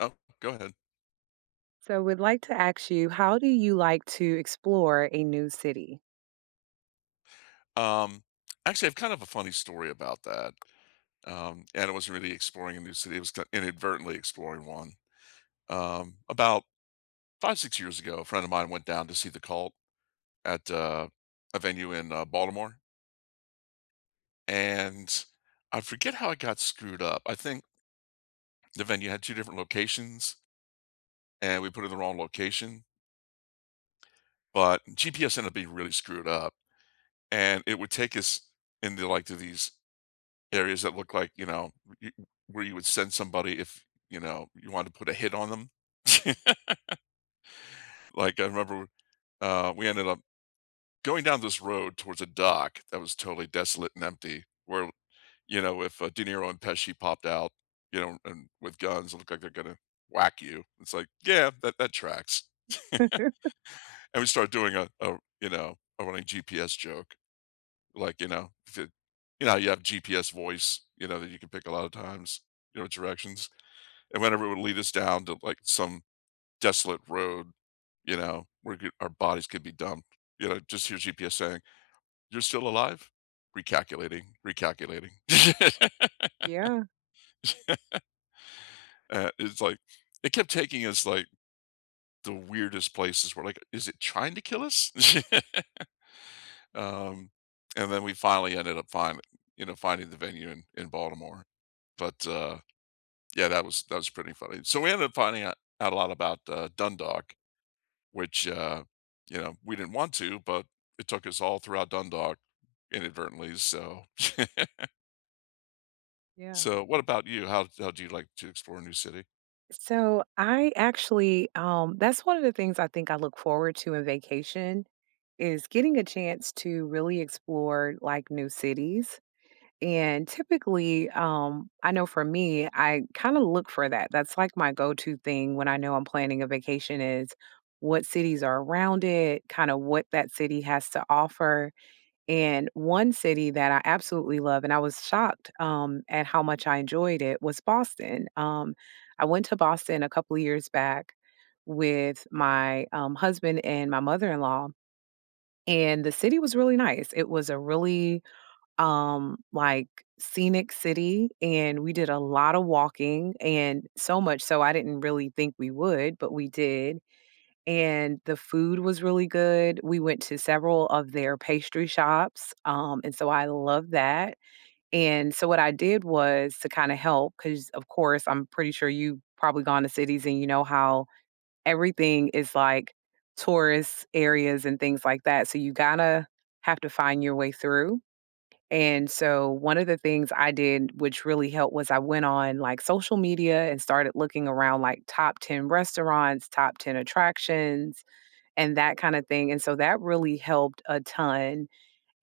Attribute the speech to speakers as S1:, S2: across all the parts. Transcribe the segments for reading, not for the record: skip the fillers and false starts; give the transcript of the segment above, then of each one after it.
S1: Oh, go ahead.
S2: So, would like to ask you, how do you like to explore a new city?
S1: Um, Actually, I have kind of a funny story about that. And it wasn't really exploring a new city. Inadvertently exploring one. About 5, 6 years ago, a friend of mine went down to see the cult at a venue in Baltimore. And I forget how I got screwed up. I think the venue had two different locations and we put it in the wrong location. But GPS ended up being really screwed up. And it would take us into like to these areas that look like, y where you would send somebody if, you know, you wanted to put a hit on them. Like, I remember, we ended up going down this road towards a dock that was totally desolate and empty where, you know, if, De Niro and Pesci popped out, you know, and with guns, it looked like they're gonna whack you. It's like, "Yeah, that tracks." And we started doing you know, a running GPS joke, like, you know, if it you know, you have GPS voice, you know, that you can pick a lot of times, you know, directions. And whenever it would lead us down to, like, some desolate road, you know, where g our bodies could be dumped, you know, just hear GPS saying, "You're still alive? Recalculating, recalculating."
S2: Yeah,
S1: It's like it kept taking us, like, the weirdest places. We're like, "Is it trying to kill us?" Um, and then we finally ended up find you know, finding the venue in Baltimore. But, yeah, that was pretty funny. So we ended up finding out a lot about, Dundalk. Which, you know, we didn't want to, but it took us all throughout Dundalk inadvertently. So,
S2: yeah.
S1: so what about you? How do you like to explore a new city?
S2: So, I actually, that's one of the things I think I look forward to in vacation is getting a chance to really explore like new cities. And typically, I know for me, I kind of look for that. That's like my go-to thing when I know I'm planning a vacation is what cities are around it, kind of what that city has to offer. And one city that I absolutely love, and I was shocked at how much I enjoyed it, was Boston. I went to Boston a couple of years back with my husband and my mother in law, and the city was really nice. It was a really um, like scenic city, and we did a lot of walking, and so much so I didn't really think we would, but we did and the food was really good. We went to several of their pastry shops, and so I love that. And so what I did was to kind of help because, of course, I'm pretty sure you've probably gone to cities and you know how everything is like tourist areas and things like that. So you gotta have to find your way through. And so one of the things I did, which really helped, was I went on like social media and started looking around like top 10 restaurants, top 10 attractions, and that kind of thing, and so that really helped a ton,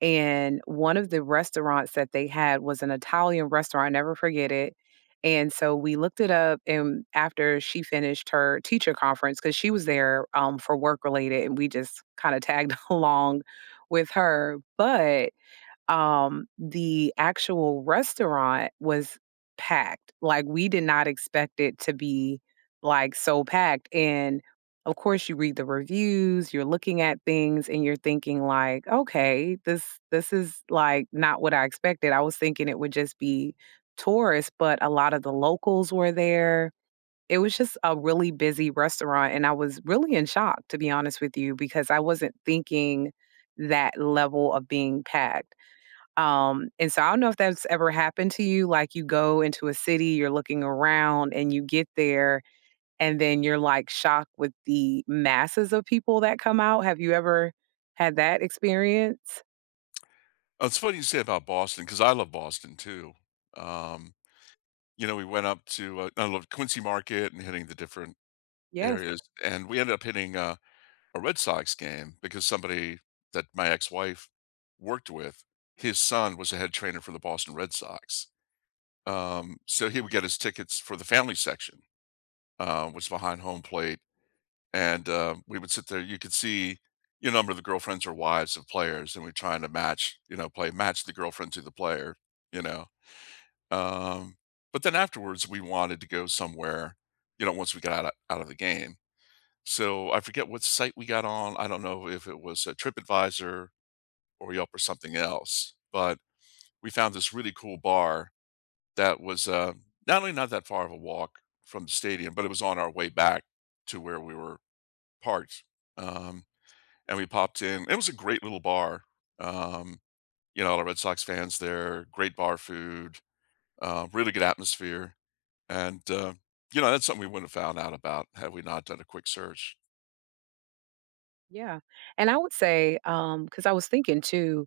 S2: and one of the restaurants that they had was an Italian restaurant, I'll never forget it, and so we looked it up, and after she finished her teacher conference, because she was there, for work related, and we just kinda tagged along with her, but the actual restaurant was packed. Like, we did not expect it to be, like, so packed, and, of course, you read the reviews, you're looking at things, and you're thinking like, "Okay, this is, like, not what I expected." I was thinking it would just be tourists, but a lot of the locals were there. It was just a really busy restaurant, and I was really in shock, to be honest with you, because I wasn't thinking that level of being packed. And so I don't know if that's ever happened to you, like, you go into a city, you're looking around, and you get there, and then you're, like, shocked with the masses of people that come out. Have you ever had that experience?
S1: Oh, it's funny you say about Boston because I love Boston too. Um, you know, we went up to I love Quincy Market and hitting the different
S2: Yes.
S1: areas, and we ended up hitting a Red Sox game because somebody that my ex-wife worked with, his son was a head trainer for the Boston Red Sox. So he would get his tickets for the family section, was behind home plate, and we would sit there. You could see, you know, a number of the girlfriends or wives of players, and we're trying to match, you know, play match the girlfriend to the player, you know. Um, but then afterwards, we wanted to go somewhere, you know, once we got out of the game. So I forget what site we got on. I don't know if it was a TripAdvisor or Yelp or something else, but we found this really cool bar that was not only not that far of a walk from the stadium, but it was on our way back to where we were parked, um, and we popped in. It was a great little bar. Um, you know, all the Red Sox fans there, great bar food, really good atmosphere. And, you know, that's something we wouldn't have found out about had we not done a quick search.
S2: Yeah. And I would say, because I was thinking too,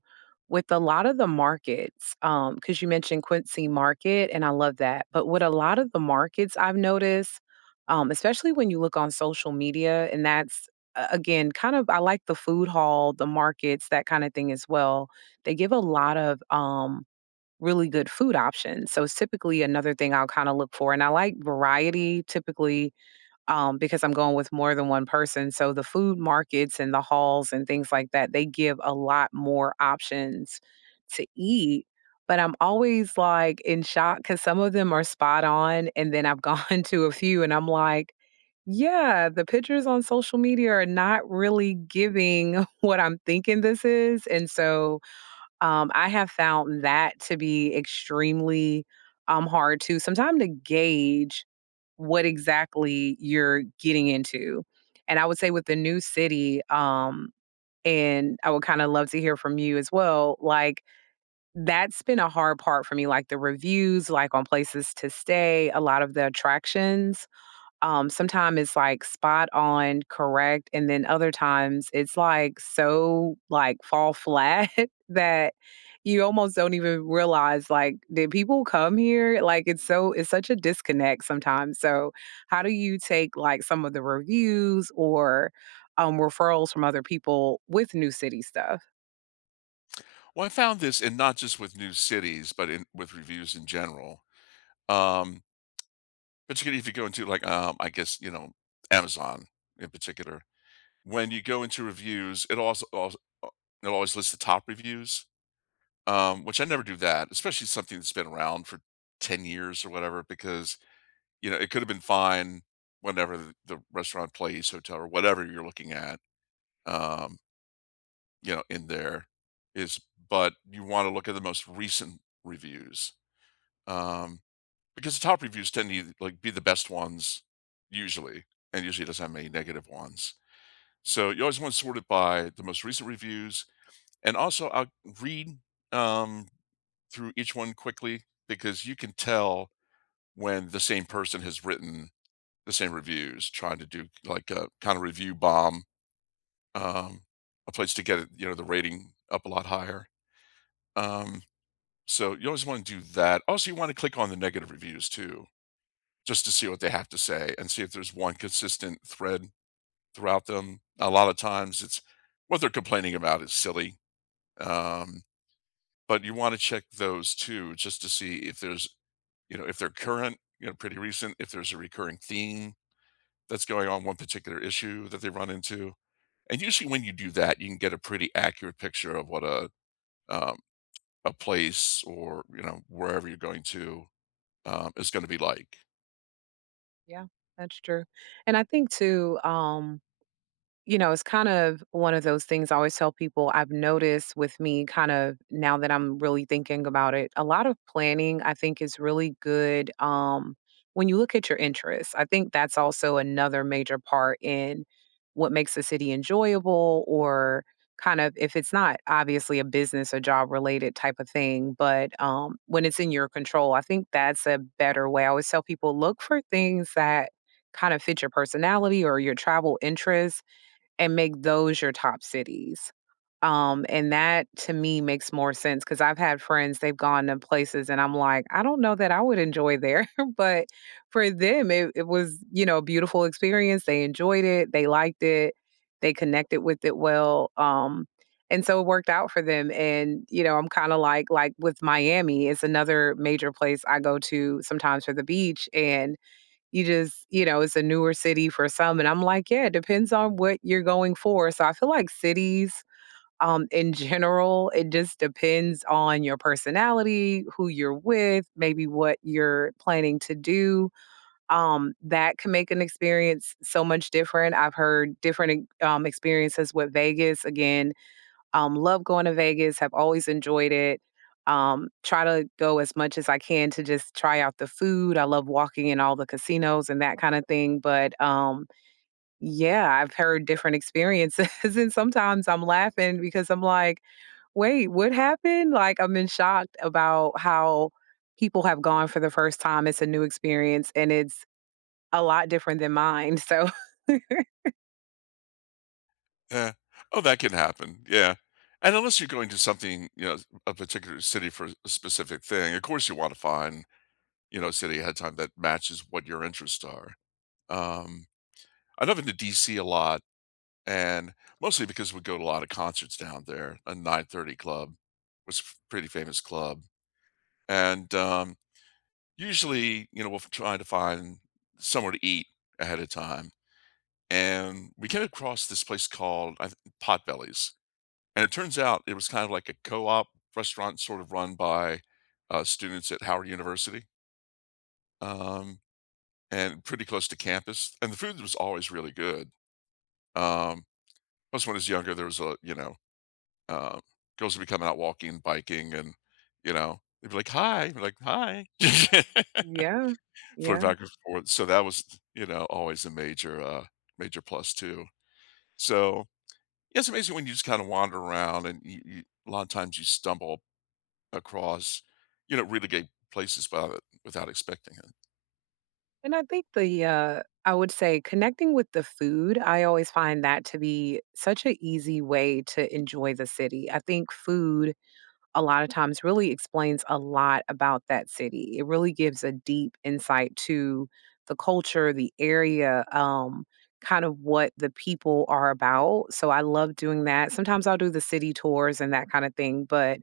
S2: with a lot of the markets, because you mentioned Quincy Market, and I love that. But with a lot of the markets I've noticed, especially when you look on social media, and that's kind of I like the food hall, the markets, that kinda thing as well. They give a lot of, really good food options. So it's typically another thing I'll kinda look for, and I like variety typically because I'm going with more than one person. So the food markets and the halls and things like that, they give a lot more options to eat. But I'm always like in shock because some of them are spot on. And then I've gone to a few and I'm like, yeah, the pictures on social media are not really giving what I'm thinking this is. And so I have found that to be extremely, hard to sometime to gauge what exactly you're getting into. And I would say with the new city, and I would kind of love to hear from you as well. Like, that's been a hard part for me, like the reviews, like on places to stay, a lot of the attractions. Sometimes it's like spot on, correct, and then other times it's like so like fall flat that you almost don't even realize like did people come here? Like it's so it's such a disconnect sometimes. So how do you take like some of the reviews or referrals from other people with new city stuff?
S1: Well, I found this, and not just with new cities, but with reviews in general. Um, particularly if you go into, like, I guess, you know, Amazon in particular. When you go into reviews, it also, also it always lists the top reviews. Which I never do that, especially something that's been around for 10 years or whatever, because, you know, it could have been fine whenever the restaurant place, hotel, or whatever you're looking at, um, you know, in there is, but you want to look at the most recent reviews, um, because the top reviews tend to like be the best ones usually, and usually it doesn't have many negative ones. So you always want to sort it by the most recent reviews, and also I'll read. Um, through each one quickly because you can tell when the same person has written the same reviews, trying to do like a kind of review bomb, um, a place to get it, you know, the rating up a lot higher. Um, so you always want to do that. Also, you want to click on the negative reviews too, just to see what they have to say and see if there's one consistent thread throughout them. A lot of times, it's what they're complaining about is silly, um, but you want to check those too, just to see if there's you know, if they're current, you know, pretty recent, if there's a recurring theme that's going on, one particular issue that they run into. And usually when you do that, you can get a pretty accurate picture of what um, a place or, you know, wherever you're going to is going to be like.
S2: Yeah, that's true. And I think too, you know, it's kind of one of those things I always tell people I've noticed with me kind of now that I'm really thinking about it, a lot of planning I think is really good when you look at your interests. I think that's also another major part in what makes a city enjoyable or kind of if it's not obviously a business or job related type of thing, but when it's in your control, I think that's a better way. I always tell people look for things that kind of fit your personality or your travel interests and make those your top cities. And that to me makes more sense because I've had friends, they've gone to places and I'm like, I don't know that I would enjoy there. But for them, it was, you know, a beautiful experience. They enjoyed it, they liked it, they connected with it well. And so it worked out for them. And, you know, I'm kind of like with Miami, it's another major place I go to sometimes for the beach. And you just you know, it's a newer city for some, and I'm like, "Yeah, it depends on what you're going for." So I feel like cities, in general, it just depends on your personality, who you're with, maybe what you're planning to do. That can make an experience so much different. I've heard different, e experiences with Vegas, again, love going to Vegas, have always enjoyed it. Try to go as much as I can to just try out the food. I love walking in all the casinos and that kind of thing. But yeah, I've heard different experiences, and sometimes I'm laughing because I'm like, wait, what happened? Like, I'm been shocked about how people have gone for the first time. It's a new experience and it's a lot different than mine. So,
S1: Yeah. Oh, that can happen. Yeah. And unless you're going to something, you know, a particular city for a specific thing, of course you want to find, you know, a city ahead of time that matches what your interests are. Um, I know I've been to DC a lot and mostly because we go to a lot of concerts down there. A 9:30 club was a pretty famous club, and usually, you know, we're trying to find somewhere to eat ahead of time, and we came across this place called Potbellies, and it turns out it was kind of like a co-op restaurant, sort of run by students at Howard University, um, and pretty close to campus, and the food was always really good. Um, Plus, when I was younger, there was a you know, Um, girls would be coming out walking, biking, and, you know, they'd be like, "Hi," be like, "Hi."
S2: yeah,
S1: Flirt
S2: yeah.
S1: back and forth. So that was, you know, always a major, major plus too. So, yeah, it's amazing when you just kinda wander around and you a lot of times you stumble across, you know, really gay places without expecting it.
S2: And I think the, I would say connecting with the food, I always find that to be such an easy way to enjoy the city. I think food a lot of times really explains a lot about that city. It really gives a deep insight to the culture, the area, kind of what the people are about. So I love doing that. Sometimes I'll do the city tours and that kind of thing. But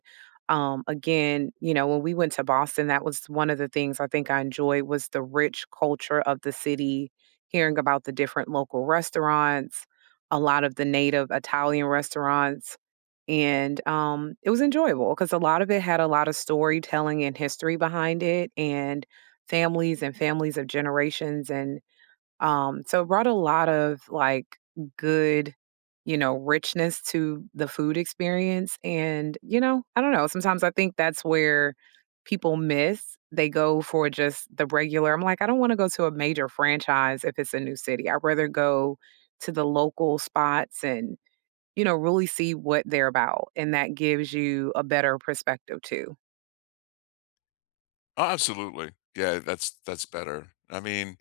S2: again, you know, when we went to Boston, that was one of the things I think I enjoyed was the rich culture of the city, hearing about the different local restaurants, a lot of the native Italian restaurants and, it was enjoyable because a lot of it had a lot of storytelling and history behind it and families of generations, and, so it brought a lot of, like, good, you know, richness to the food experience, and, you know, I don't know, sometimes I think that's where people miss. They go for just the regular I'm like, "I don't wanna go to a major franchise if it's a new city. I'd rather go to the local spots and you know, really see what they're about, and that gives you a better perspective too.
S1: Oh, absolutely. Yeah, that's better. I mean,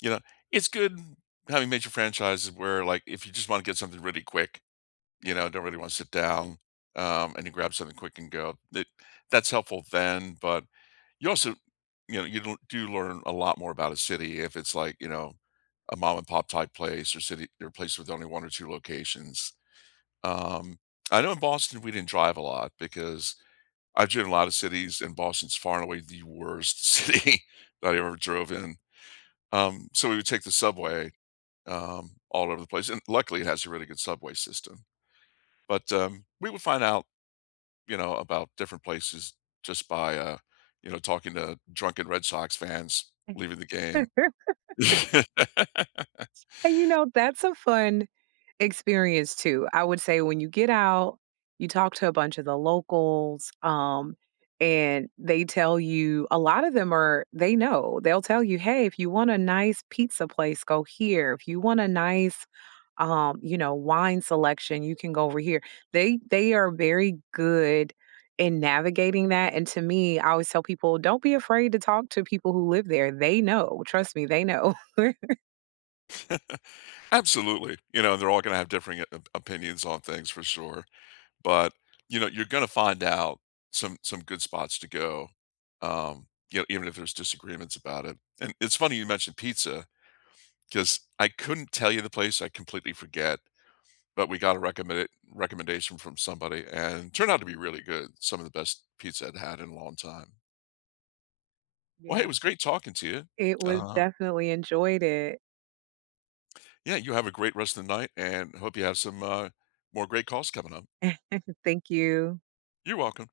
S1: you know, it's good having major franchises where, like, if you just wanna get something really quick, you know, don't really want to sit down, and you grab something quick and go. That's helpful then, but you also, you know, you do learn a lot more about a city if it's like, you know, a mom and pop type place or city or place with only one or two locations. Um, I know in Boston we didn't drive a lot because I've driven a lot of cities, and Boston's far and away the worst city that I ever drove in. So we would take the subway all over the place, and luckily it has a really good subway system. But we would find out, you know, about different places just by, you know, talking to drunken Red Sox fans leaving the game.
S2: And you know, that's a fun experience too. I would say when you get out, you talk to a bunch of the locals, and they tell you a lot of them are they know. They'll tell you, "Hey, if you want a nice pizza place, go here. If you want a nice, you know, wine selection, you can go over here." They are very good in navigating that, and to me, I always tell people, "Don't be afraid to talk to people who live there. They know. Trust me, they know."
S1: Absolutely. You know, they're all gonna have differing o opinions on things for sure, but, you know, you're gonna find out some good spots to go, you know, even if there's disagreements about it, and it's funny you mentioned pizza because I couldn't tell you the place, I completely forget, but we got a recommendation from somebody and it turned out to be really good, some of the best pizza I'd had in a long time. Well, hey, it
S2: Yeah.
S1: was great talking to you.
S2: It was
S1: Uh,
S2: definitely enjoyed it.
S1: yeah, you have a great rest of the night and hope you have some more great calls coming up.
S2: Thank you.
S1: You're welcome.